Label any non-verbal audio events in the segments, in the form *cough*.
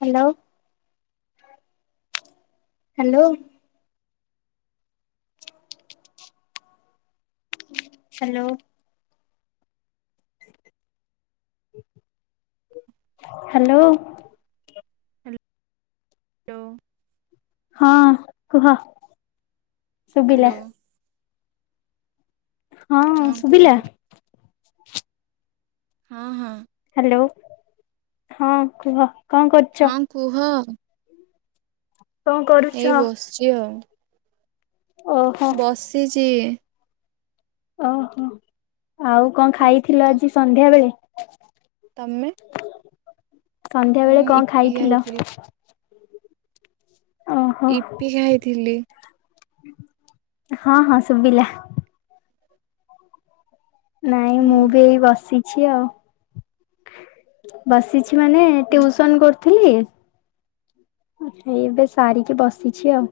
Hello. Hello. Hello. Hello. Hello. ହଁ କୁହ? ସୁଭିଲା। ହ୍ୟାଲୋ ହଁ ଶୁଭିଲା? ହଁ ହଁ। ହ୍ୟାଲୋ ହଁ କୁହ। କଣ କରୁଛ? ହଁ କୁହ। କଣ କରୁଛ? ଏଇ ବସିଛି ଆଉ। ଓହୋ ବସିଛି। ଓହୋ। ଆଉ କଣ ଖାଇଥିଲ ତ ଆଜି ସନ୍ଧ୍ୟା ବେଳେ? ତମେ ସନ୍ଧ୍ୟାବେଳେ ମୁଁ କଣ ଇପି ଖାଇଥିଲ? ଖାଇଥିଲି ଓହୋ ଇପି ଖାଇଥିଲି। ହଁ ହଁ ଶୁଭିଲା। ନାଇଁ ମୁଁ ହୁଁ। ବି ଏଇ ବସି ଛି ଆଉ। ବସିଛି କି ମାନେ ଟିଉସନ କରୁଥିଲି ଏବେ ସାରିକି ବସିଛି ଆଉ।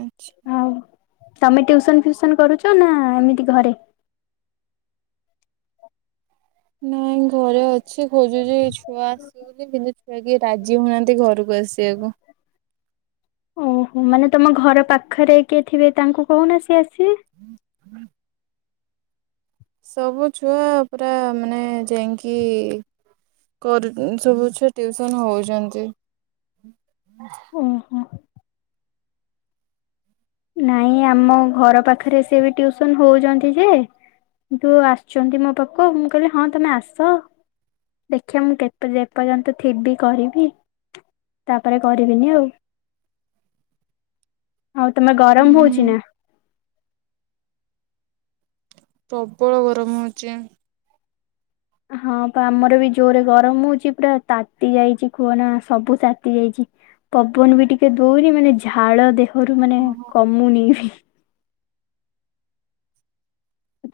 ଆଚ୍ଛା। ଆଉ ତମେ ଟ୍ୟୁସନ ଫିଉସନ କରୁଛ ନା ଏମିତି ଘରେ। ନାଇଁ ଘରେ ଅଛି ଖୋଜୁଛି ଛୁଆ ଆସିବେ ବୋଲି କିନ୍ତୁ ଛୁଆ କିଏ ରାଜି ହଉନାହାନ୍ତି ଘରକୁ ଆସିବାକୁ। ଓହୋ ମାନେ ତମ ଘର ପାଖରେ କିଏ ଥିବେ ତାଙ୍କୁ କହୁନ ସିଏ ଆସିବେ। *unintelligible* ସବୁ ଛୁଆ ପୁରା ମାନେ ଯାଇକି ସବୁ ଛୁଆ ଟିଉସନ ହଉଛନ୍ତି। ହା ଓହୋ। ନାଇଁ ଆମ ଘର ପାଖରେ ସେ ବି ଟିଉସନ ହଉଛନ୍ତି ଯେ କିନ୍ତୁ ଆସୁଛନ୍ତି ମୋ ପାଖକୁ ମୁଁ କହିଲି ହଁ ତମେ ଆସ ଦେଖିବା ମୁଁ କେ ଏପର୍ଯ୍ୟନ୍ତ ଥିବି କରିବି ତାପରେ କରିବିନି ଆଉ। ତମେ ଗରମ ହଉଚି ହୁଁ ନା। ପ୍ରବଳ ଗରମ ହଉଚି। ହଁ ଆମର ବି ଜୋରେ ଗରମ ହଉଚି ପୁରା ତାତି ଯାଇଚି ଖୁଆନା ସବୁ ତାତି ଯାଇଚି ପବନ ବି ଟିକେ ଦଉନ ମାନେ ଝାଳ ଦେ ଘରୁ ମାନେ କମୁନି ବି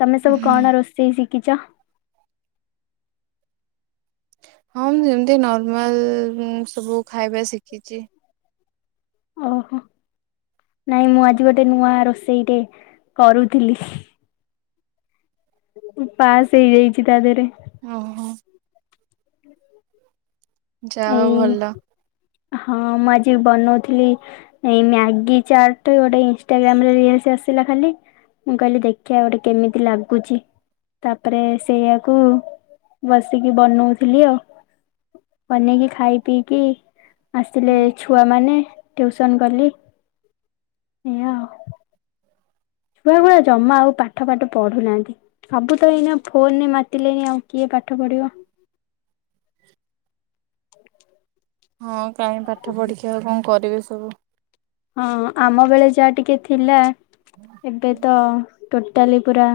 ତମେ ସବୁ ହଁ କଣ ରୋଷେଇ ଶିଖ କିଚ ହଁ ମୁଁ ଯେମିତି ନର୍ମାଲ ସବୁ ଖାଇବା ଶିଖିଚି। ଓହୋ ନାଇଁ ମୁଁ ଆଜି ଗୋଟେ ନୂଆ ରୋଷେଇଟେ କରୁଥିଲି। ପାସ୍ ହେଇଯାଇଚି ତା ଦେହରେ। ହଁ ହ। ଯା ହଉ ଏଇ ଭଲ। ହଁ ମୁଁ ଆଜି ବି ବନଉଥିଲି ଏଇ ମ୍ୟାଗି ଚାଟ ଗୋଟେ ଇନଷ୍ଟାଗ୍ରାମରେ ରିଲସ୍ ଆସିଲା କାଲି ମୁଁ କହିଲି ଦେଖିବା ଗୋଟେ କେମିତି ଲାଗୁଚି ତାପରେ ସେଇୟାକୁ ବସିକି ବନଉଥିଲି ଆଉ। ବନେଇକି ଖାଇ ପିଇକି ଆସିଲେ ଛୁଆମାନେ ଟ୍ୟୁସନ୍ କଲି ଏଇଆ ଆଉ। ଛୁଆଗୁଡ଼ା ଜମା ଆଉ ପାଠ ପାଠ ପଢୁନାହାନ୍ତି ସବୁ ତ ଏଇନା ଫୋନରେ ମାତିଲେେଣି ଆଉ କିଏ ପାଠ ପଢିବ ହଁ କାହିଁ ପାଠ ପଢ଼ିକିଆଉ କଣ କରିବେ ସବୁ ହଁ ଆମ ବେଳେ ଯାହା ଟିକେ ଥିଲା ଏବେ ତ ଟୋଟାଲି ପୁରା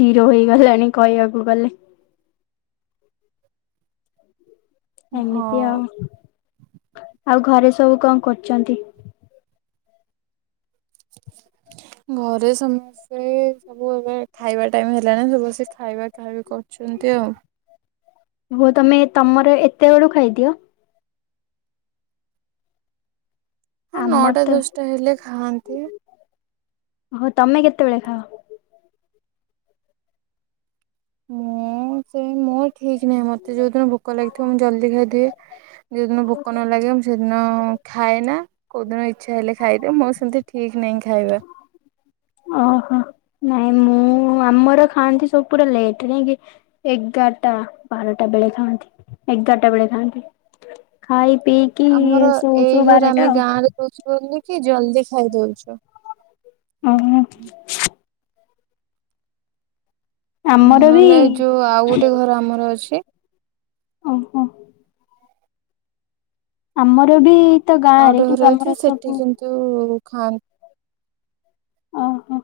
ଜିରୋ ହେଇଗଲାଣି କହିବାକୁ ଗଲେ ଏମିତି ହଁ ଆଉ ଆଉ ଘରେ ସବୁ କଣ କରୁଛନ୍ତି? ଘରେ ସମସ୍ତେ ସବୁ ଏବେ ଖାଇବା ଟାଇମ ହେଲାଣି ସମସ୍ତେ ଖାଇବା ଖାଇବି କହୁଛନ୍ତି ଆଉ ହୋ ତମେ ତମର ଏତେ ବଳୁ ଖାଇଦିଅ ହଁ ଆମର ନଅଟା ତ ଦଶଟା ହେଲେ ଖାଆନ୍ତି। ଓହୋ ତମେ କେତେବେଳେ ଖାଅ ମୁଁ ସେ ମୋର ଠିକ ନାହିଁ ମୋତେ ଯୋଉ ଦିନ ଭୋକ ଲାଗିଥିବ ମୁଁ ଜଲ୍ଦି ଖାଇଦିଏ ଯୋଉଁ ଦିନ ଭୋକ ନ ଲାଗେ ମୁଁ ସେଦିନ ଖାଏ ନାଁ କୋଉ ଦିନ ଇଚ୍ଛା ହେଲେ ଖାଇଦିଏ ମୋ ସେମିତି ଠିକ ନାହିଁ ଖାଇବା। ଓହୋ ନାଇଁ ମୁଁ ଆମର ଖାଆନ୍ତି ସବୁ ପୁରା ଲେଟ୍ ନାଇଁକ ଏଗାରଟା ବାରଟା ବେଳେ ଖାଆନ୍ତି ଏଗାରଟା ବେଳେ ଖାଆନ୍ତି ଖାଇ ପିଇକି ଆମର ଶୋଉ ଏଇ ଶୋଉ ଘରେ ବାରଟା ଆମେ ଆଉ ଗାଁ ରେ ରହୁଛୁ ବୋଲି କି ଜଲଦି ଖାଇଦଉଛୁ। ଓ ହୋ ଆମର ଉଁ ବି ନହେଲେ ଯୋଉ ଆଉ ଗୋଟେ ଘର ଆମର ଅଛି। ଓହୋ। ଆମର ବି ତ ଆଉ ଗାଁରେ ଗୋଟେ କିନ୍ତୁ ଘରେ ଆମର ଅଛି ସେଠି ସବୁ କିନ୍ତୁ ଉ ଉ ଖାନ୍ ଓହୋ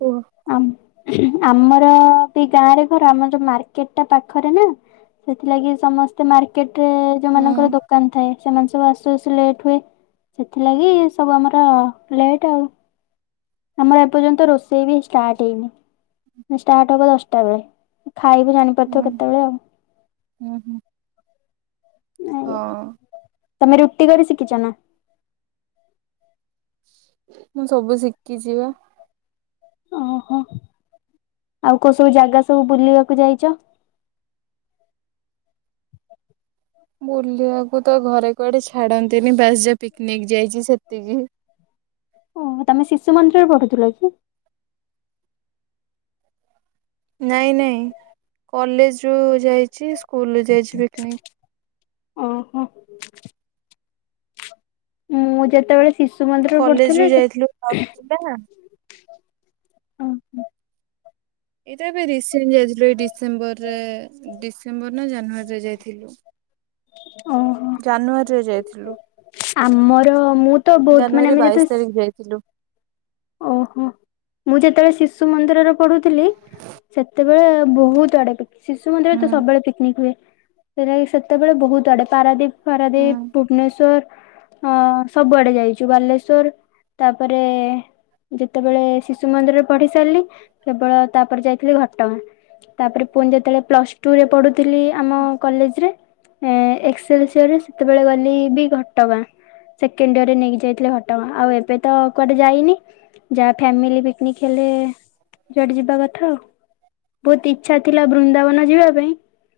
ହୁଁ ଆମ ଆମର ବି ଗାଁରେ ଘର ଆମର ଯୋଉ ମାର୍କେଟ ଟା ପାଖରେ ନା ସେଥିଲାଗି ସମସ୍ତେ ମାର୍କେଟ ରେ ହୁଁ ଯୋଉମାନାନଙ୍କର ଦୋକାନ ଥାଏ। ସେମାନେ ସବୁ ଆସୁ ଆସୁ ଲେଟ ହୁଏ ସେଥିଲାଗି ସବୁ ଆମର ଲେଟ ଆଉ। ଆମର ଏପର୍ଯ୍ୟନ୍ତ ରୋଷେଇ ବି ଷ୍ଟାର୍ଟ ହେଇନି ଷ୍ଟାର୍ଟ ହବ ଦଶଟା ବେଳେ। ଖାଇବି ଜାଣିପାରୁଥିବ କେତେବେଳେ ଆଉ। ଓ ହୋ। ଆଜ୍ଞା ହଁ। ତମେ ରୁଟି କରି ଶିଖିଛ ନାଁ? ମୁଁ ସବୁ ଶିଖିଛି ବା। ଓହୋ ଆଉ କୋଉ ସବୁ ଜାଗା ସବୁ ବୁଲିବାକୁ ଯାଇଛ। ବୁଲିବାକୁ ତ ଘରେ କୁଆଡେ ଛାଡନ୍ତିନି ବାସ ଯା ପିକନିକ ଯାଇଛି ସେତିକି। *inaudible* ଓ ତମେ ଶିଶୁ ମନ୍ଦିର ରେ ପଠୁଥିଲ କି? ନାଇଁ ନାଇଁ କଲେଜ ଯୋଉଁ ଯାଇଛି ସ୍କୁଲ ଯାଇଛି ପିକନିକ। ଓହୋ। ମୁଁ ଯେତେବେଳେ ଶିଶୁ ମନ୍ଦିରରେ କଲେଜ ରୁ ପଢୁଥିଲି ସେ ଯାଇଥିଲୁ *inaudible* ଓ ହୋ। ଏଇଟା ଏଵେ ରିସ ଥିଲ ଏ ଡିସେମ୍ବର ରେ ଡିସେମ୍ବର ନା ଜାନୁରୀରେ ଯାଇଥିଲୁ ଓହୋ ଜାନୁଆରୀରେ ଯାଇଥିଲୁ ଆମର ମୁଁ ତ ବହୁତ ମାନେ ଜାନୁଆରୀ ଆମେ ଯେତେ ବାଇଶି ତାରିଖ ଯାଇଥିଲୁ। ଓହୋ ମୁଁ ଯେତେବେଳେ ଶିଶୁ ମନ୍ଦିରରେ ପଢୁଥିଲି ସେତେବେଳେ ବହୁତ ଆଡେ ଶିଶୁ ମନ୍ଦିର ହୁଁ। ତ ସବୁବେଳେ ପିକିନିକ୍ ହୁଏ। ସେଇରା ସେତେବେଳେ ବହୁତ ଆଡେ ପାରାଦୀପ ହୁଁ ପାରାଦୀପ ଭୁବନେଶ୍ଵର ହଁ ସବୁଆଡେ ଯାଇଛୁ ବାଲେଶ୍ଵର ତାପରେ ଯେତେବେଳେ ଶିଶୁ ମନ୍ଦିରରେ ପଢି ସାରିଲି କେବଳ ତାପରେ ଯାଇଥିଲି ଘଟଗାଁ ତାପରେ ପୁଣି ଯେତେବେଳେ ପ୍ଲସ ଟୁ ରେ ପଢୁ ଥିଲି ଆମ କଲେଜରେ ଏ ଏକ୍ସେଲସିରରେ ସେତେବେଳେ ଗଲି ବି ଘଟଗାଁ। ସେକେଣ୍ଡ ଡିରେ ନେଇକି ଯାଇଥିଲେ ଘଟଣା ଆଉ ଏବେ ତ କୁଆଡେ ଯାଇନି। ଯାହା ଫାମିଲି ପିକନିକ ହେଲେ ଯଆଠେ ଯିବା କଥା ଆଉ ବହୁତ ଇଚଛା ଥିଲା ବୃନ୍ଦାବନ ଯିବା ପାଇଁ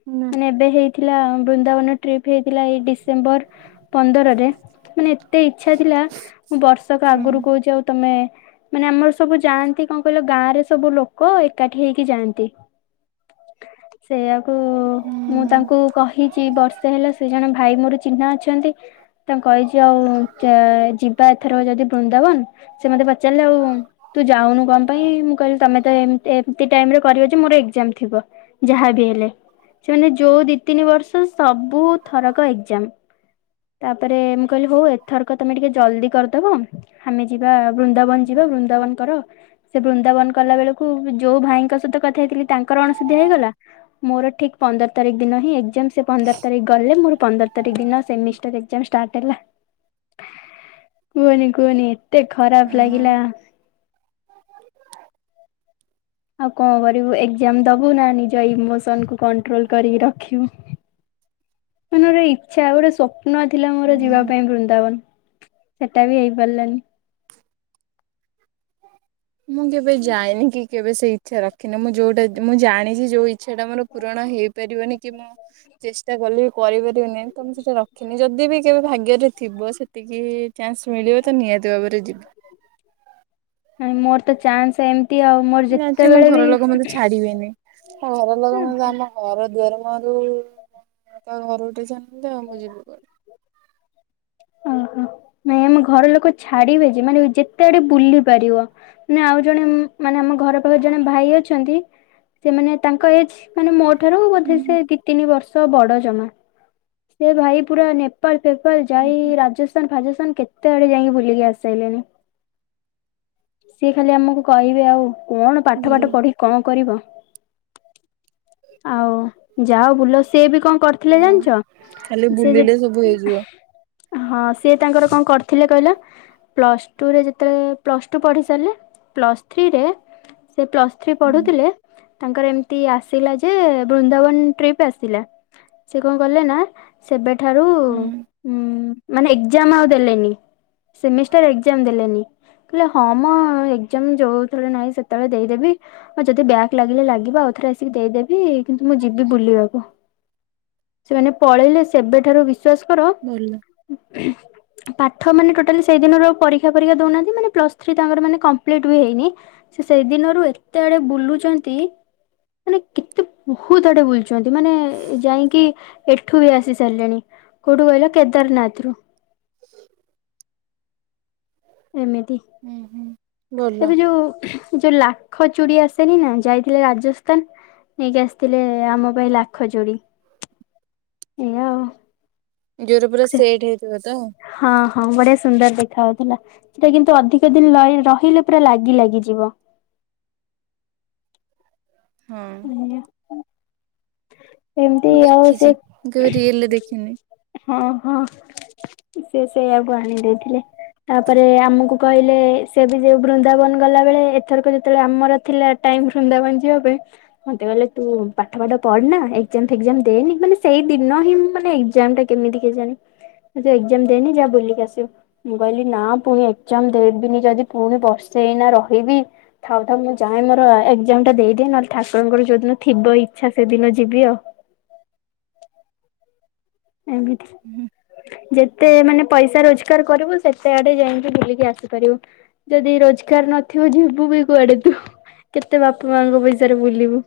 ହୁଁ ମାନେ ଏବେ ହେଇଥିଲା ବୃନ୍ଦାବନ ଟ୍ର ଫ ହେ ଥିଲା ଏଇ ଡିସେମ୍ବର ପନ୍ଦରରେ ମାନେ ଏତେ ଇଚଛା ଥିଲା ମୁଁ ବର୍ଷକ ହୁଁ ଆଗରୁ କହୁଛି ଆଉ ମାନେ ଆମର ସବୁ ଯାଆନ୍ତି କଣ କହିଲ ଗାଁରେ ସବୁ ଲୋକ ଏକାଠି ହେଇକି ଯାଆନ୍ତି ସେୟା ହୁଁ ମୁଁ ହୁଁ। ତାଙ୍କୁ କହିଛି ବର୍ଷ ସେ ହେଲେ ସେ ଜଣେ ଭାଇ ମୋର ଚିହ୍ନା ଅଛନ୍ତି ତାଙ୍କୁ କହିଛି ଆଉ ଯିବା ଏଥର ଯଦି ବୃନ୍ଦାବନ ସେ ମତେ ପଚାରିଲେ ଆଉ ତୁ ଯାଉନୁ କଣ ପାଇଁ ମୁଁ କହିଲି ତମେ ତ ଏମତି ଟାଇରେ କରିବ ଯେ ମୋର ଏକଜାମ ଥିବ ଯାହାବ ହେଲେ ସେମାନେ ଯୋଉ ଦି ତିନି ବର୍ଷ ସବୁଥରକ ଏକ୍ଜାମ ତାପରେ ମୁଁ କହିଲି ହଉ ଏଥରକ ତମେ ଟିକେ ଜଲଦି କରିଦବ ଆମେ ବା ବୃନ୍ଦାବନ ଯିବା ବୃନ୍ଦାବନ କରର ସେ ବୃନ୍ଦାବନ କଲା ବେଳକୁ ଯୋଉ ଭାଇଙ୍କ ତ କଥା ହେଇଥିଲି ତାଙ୍କର ଅଣସୁଦ୍ଧା ହେଇଗଲା ମୋର ଠିକ ପନ୍ଦର ତାରିଖ ଦିନ ହିଁ ସେ ପନ୍ଦର ତାରିଖ ଗଲେ ମୋ ପନ୍ଦର ତାରିଖ ଦିନ ସେମିଷ୍ଟରାର୍ ହେଲା କୁହନି କୁହନି। ଏତେ ଖରାପ ହୁଁ ଲାଗିଲା। ଆଉ କଣ କରିବୁ ଏଜାମ ଦବୁ ନା ନିଜ ଇମୋସନକୁୁ କଣ୍ଟ୍ରୋଲ କରିକି ରଖିବୁ ମାନେ ଗୋଟେ ଇଚ୍ଛା ଗୋଟେ ସ୍ୱପ୍ ନଥିଲା ମୋର ଯିବା ହୁଁ। ପାଇଁ ବୃନ୍ଦାବନ ସେଟା ବି ହେଇପାରିଲାନି। ମୁଁ କେବେ ଯାଏନି କି କେବେ ସେଇ ଇଚ୍ଛା ରଖିନି ମୁଁ ଯୋଉଟା ମୁଁ ଜାଣିଛି ଯୋଉ ଇଚ୍ଛା ଟା ମୋର ପୂରଣ ହେଇପାରିବନି କି ମୁଁ ଚେଷ୍ଟା କଲି ବି କରିପାରିବନି ତ ମୁଁ ସେଟା ରଖିନି ଯଦି ବି କେବେ ଭାଗ୍ୟରେ ଥିବ ସେତିକି ଚାନ୍ସ ମିଳିବ ତ ନିହାତି ଭାବରେ ଯିବି ଆ ମୋର ତ ଚାନ୍ସ ଏମତି ଆଉ ମୋର ମୁଁ ଯେତେବେଳେ ବି ହର ଲୋକ ମାନ ଆମ ଘର ଦୁଆର ମୋର ତା ଘରଠେ ଚାଣ ଆଉ ମୁଁ ଯିବୁ କ ଓହୋ ନାଇଁ ଆମ ଘର ଲୋକ ଛାଡିବେ ଯେ ମାନେ ଯେତେ ଆଡେ ବୁଲି ପାରିବ ମାନେ ଆଉ ଜଣେ ମାନେ ଆମ ଘର ପାଖରେ ଜଣେ ଭାଇ ଅଛନ୍ତି ସେମାନେ ତାଙ୍କ ଏଜ ମାନେ ମୋର ସେଠାରୁ ବୋଧେ ହୁଁ ସେ ଦି ତିନି ବର୍ଷ ସ ବଡ ଜମା ସେ ଭାଇ ପୁରା ନେପାଳ ଫେପା ହୁଁ ଯାଇ ହୁଁ ରାଜସ୍ଥାନଫାଜସ୍ତନ୍ କେତେ ଆଡେ ଯାଇକି ବୁଲିକି ଆସଲେଣି ସିଏ ଖାଲି ଆମକୁ କହିବେ ଆଉ କଣ ପାଠ ଭଲ। ପାଠ ପଢ଼ି କଣ କରିବ। ଆଉ ଯାଅ ବୁଲ ସିଏ ବି କଣ କରିଥିଲେ ହଁ ଜାଣିଛ ଖାଲି ସେ ବୁଲିଲେ ସବୁ ଯେ ହେଇଯିବ। ହଁ ସିଏ ତାଙ୍କର କଣ କରିଥିଲେ କହିଲା ପ୍ଲସ୍ ଟୁରେ ଯେତେବେଳେ ପ୍ଲସ୍ ଟୁ ପଢି ସାରିଲେ ପ୍ଲସ୍ ଥ୍ରୀରେ ସେ ପ୍ଲସ୍ ଥ୍ରୀ ହୁଁ ପଢୁଥିଲେ ତାଙ୍କର ଏମିତି ଆସ ଯେ ବୃନ୍ଦାବନ ଟ୍ରିପ ଆସିଲା ସେ କଣ କଲେ ନା। ଠାରୁ ହୁଁ ହ ମାନେ ଏକ୍ଜାମ ଆଉ ଦେଲେନି ସେମିଷ୍ଟାର ଏକ୍ଜାମ ଦେଲେନି। କହିଲେ ହଁ ମଁ ଏଜାମ ଯୋଉ ଳେ ନହିଁ ସେତେବେଳେ ଦେଇଦେବି ଆଉ ଯଦି ବ୍ୟାଗ ଲାଗିଲେ ଲାଗିବ ଆଉଥରେ। ଦେଇଦେବି କିନ୍ତୁ ମୁଁ ଯିବି ବୁଲିବାକୁ ସେମାନେ ପଳେଇଲେ ସେବେଠାରୁ ବିଶ୍ୱାସ କର ଭଲ। ପାଠ ମାନେ ଟୋଟାଲି ସେଇ ଦିନରୁ ପରୀକ୍ଷା ପରୀକ୍ଷା ଦଉନାହାନ୍ତି ମାନେ ପ୍ଲସ ଥ୍ରୀ ତାଙ୍କର ମାନେ କମ୍ପ୍ଲିଟ ବି ହେଇନି ସେ ସେଇଦିନରୁ ଏତେ ବଡ ବୁଲୁଛନ୍ତି। ମାନେ କେତେ ବହୁତ ଆଡେ ବୁଲୁଛନ୍ତି ମାନେ ଯାଇକି ଏଠୁ ଆସି ସାରିଲେଣି କୋଉଠୁ କହିଲ କେଦାରନାଥରୁ। ଏମିତି ହୁଁ ହୁଁ ଭଲ ଏବେ ଯୋଉ ହୁଇ ଯୋଉ ଲାଖ ଚୁଡ଼ି ଆସେନି ନା ଯାଇଥିଲେ ରାଜସ୍ଥାନ ନେଇକି ଆସିଥିଲେ ଆମ ପାଇଁ ଲାଖ ଚୁଡ଼ି ଏଇଆ ଆଉ। ଜୋରେ ପୁରା ସେ ସେଟ୍ ହେଇଥିବ ତ। ହଁ ହଁ ବଢିଆ ସୁନ୍ଦର ଦେଖା ଯାଉଥିଲା ସେଟା କିନ୍ତୁ ଅଧିକ ଦିନ ର ରହିଲେ ପୁରା ଲାଗି ଲାଗିଯିବ ହଁ *unintelligible* *unintelligible* ଏମିତି ଆଉ ଦେଖିଛି ସେ ମୁଁ କେବେ ରିଏଲରେ ଦେଖିନି। ହଁ ହଁ ସେ ସେଇଆକୁ ଆଣି ଦେଇେଇଥିଲେ ତାପରେ ଆମକୁ କହିଲେ ସେ ବି ଯଉ ବୃନ୍ଦାବନ ଗଲା ବଳେ ଏଥରକ ଯେତେବେଳେ ଆମର ଥିଲା ଟାଇ ବୃନ୍ଦାବନ ଯିବା ପାଇଁ ମତେ କହିଲେ ତୁ ପାଠ ପାଠ ପଢୁନା ଏଜାମ ଫେଜମ ଦେନି ମାନେ ସେଇ ଦିନ ହିଁ ମୁଁ ମାନେ କେମିତି କେ ଜାଣଣି ମୁ ଏଜାମ ଦେଇନି ଯାହା ବୁଲିକି ଆସିବୁ ମୁଁ କହିଲି ନା ପୁଣି ଏଜାମ ଦେବିନି ଯଦି ପୁଣି ବର୍ସେଇନା ରହିବି ଥାଉ ଥାଉ ମୁଁ ଯାଏଁ ମୋର ଏଜାମ ଟା ଦେଇଦି ନହେଲେ ଠାକୁରଙ୍କର ଯୋଉଦିନ ଥିବ ଇଚ୍ଛା ସେଦିନ ଯିବି ଆଉ। ଏମିତି ଯେତେ ମାନେ ପଇସା ରୋଜଗାର କରିବୁ ସେତେ ଆଡେ ଯାଇକି ବୁଲିକି ଆସିପାରିବୁ ଯଦି ରୋଜଗାର ନଥିବ ଯିବୁ ବି କୁଆଡେ ତୁ କେତେ ବାପା ମାଙ୍କ ପଇସାରେ ବୁଲିବୁ।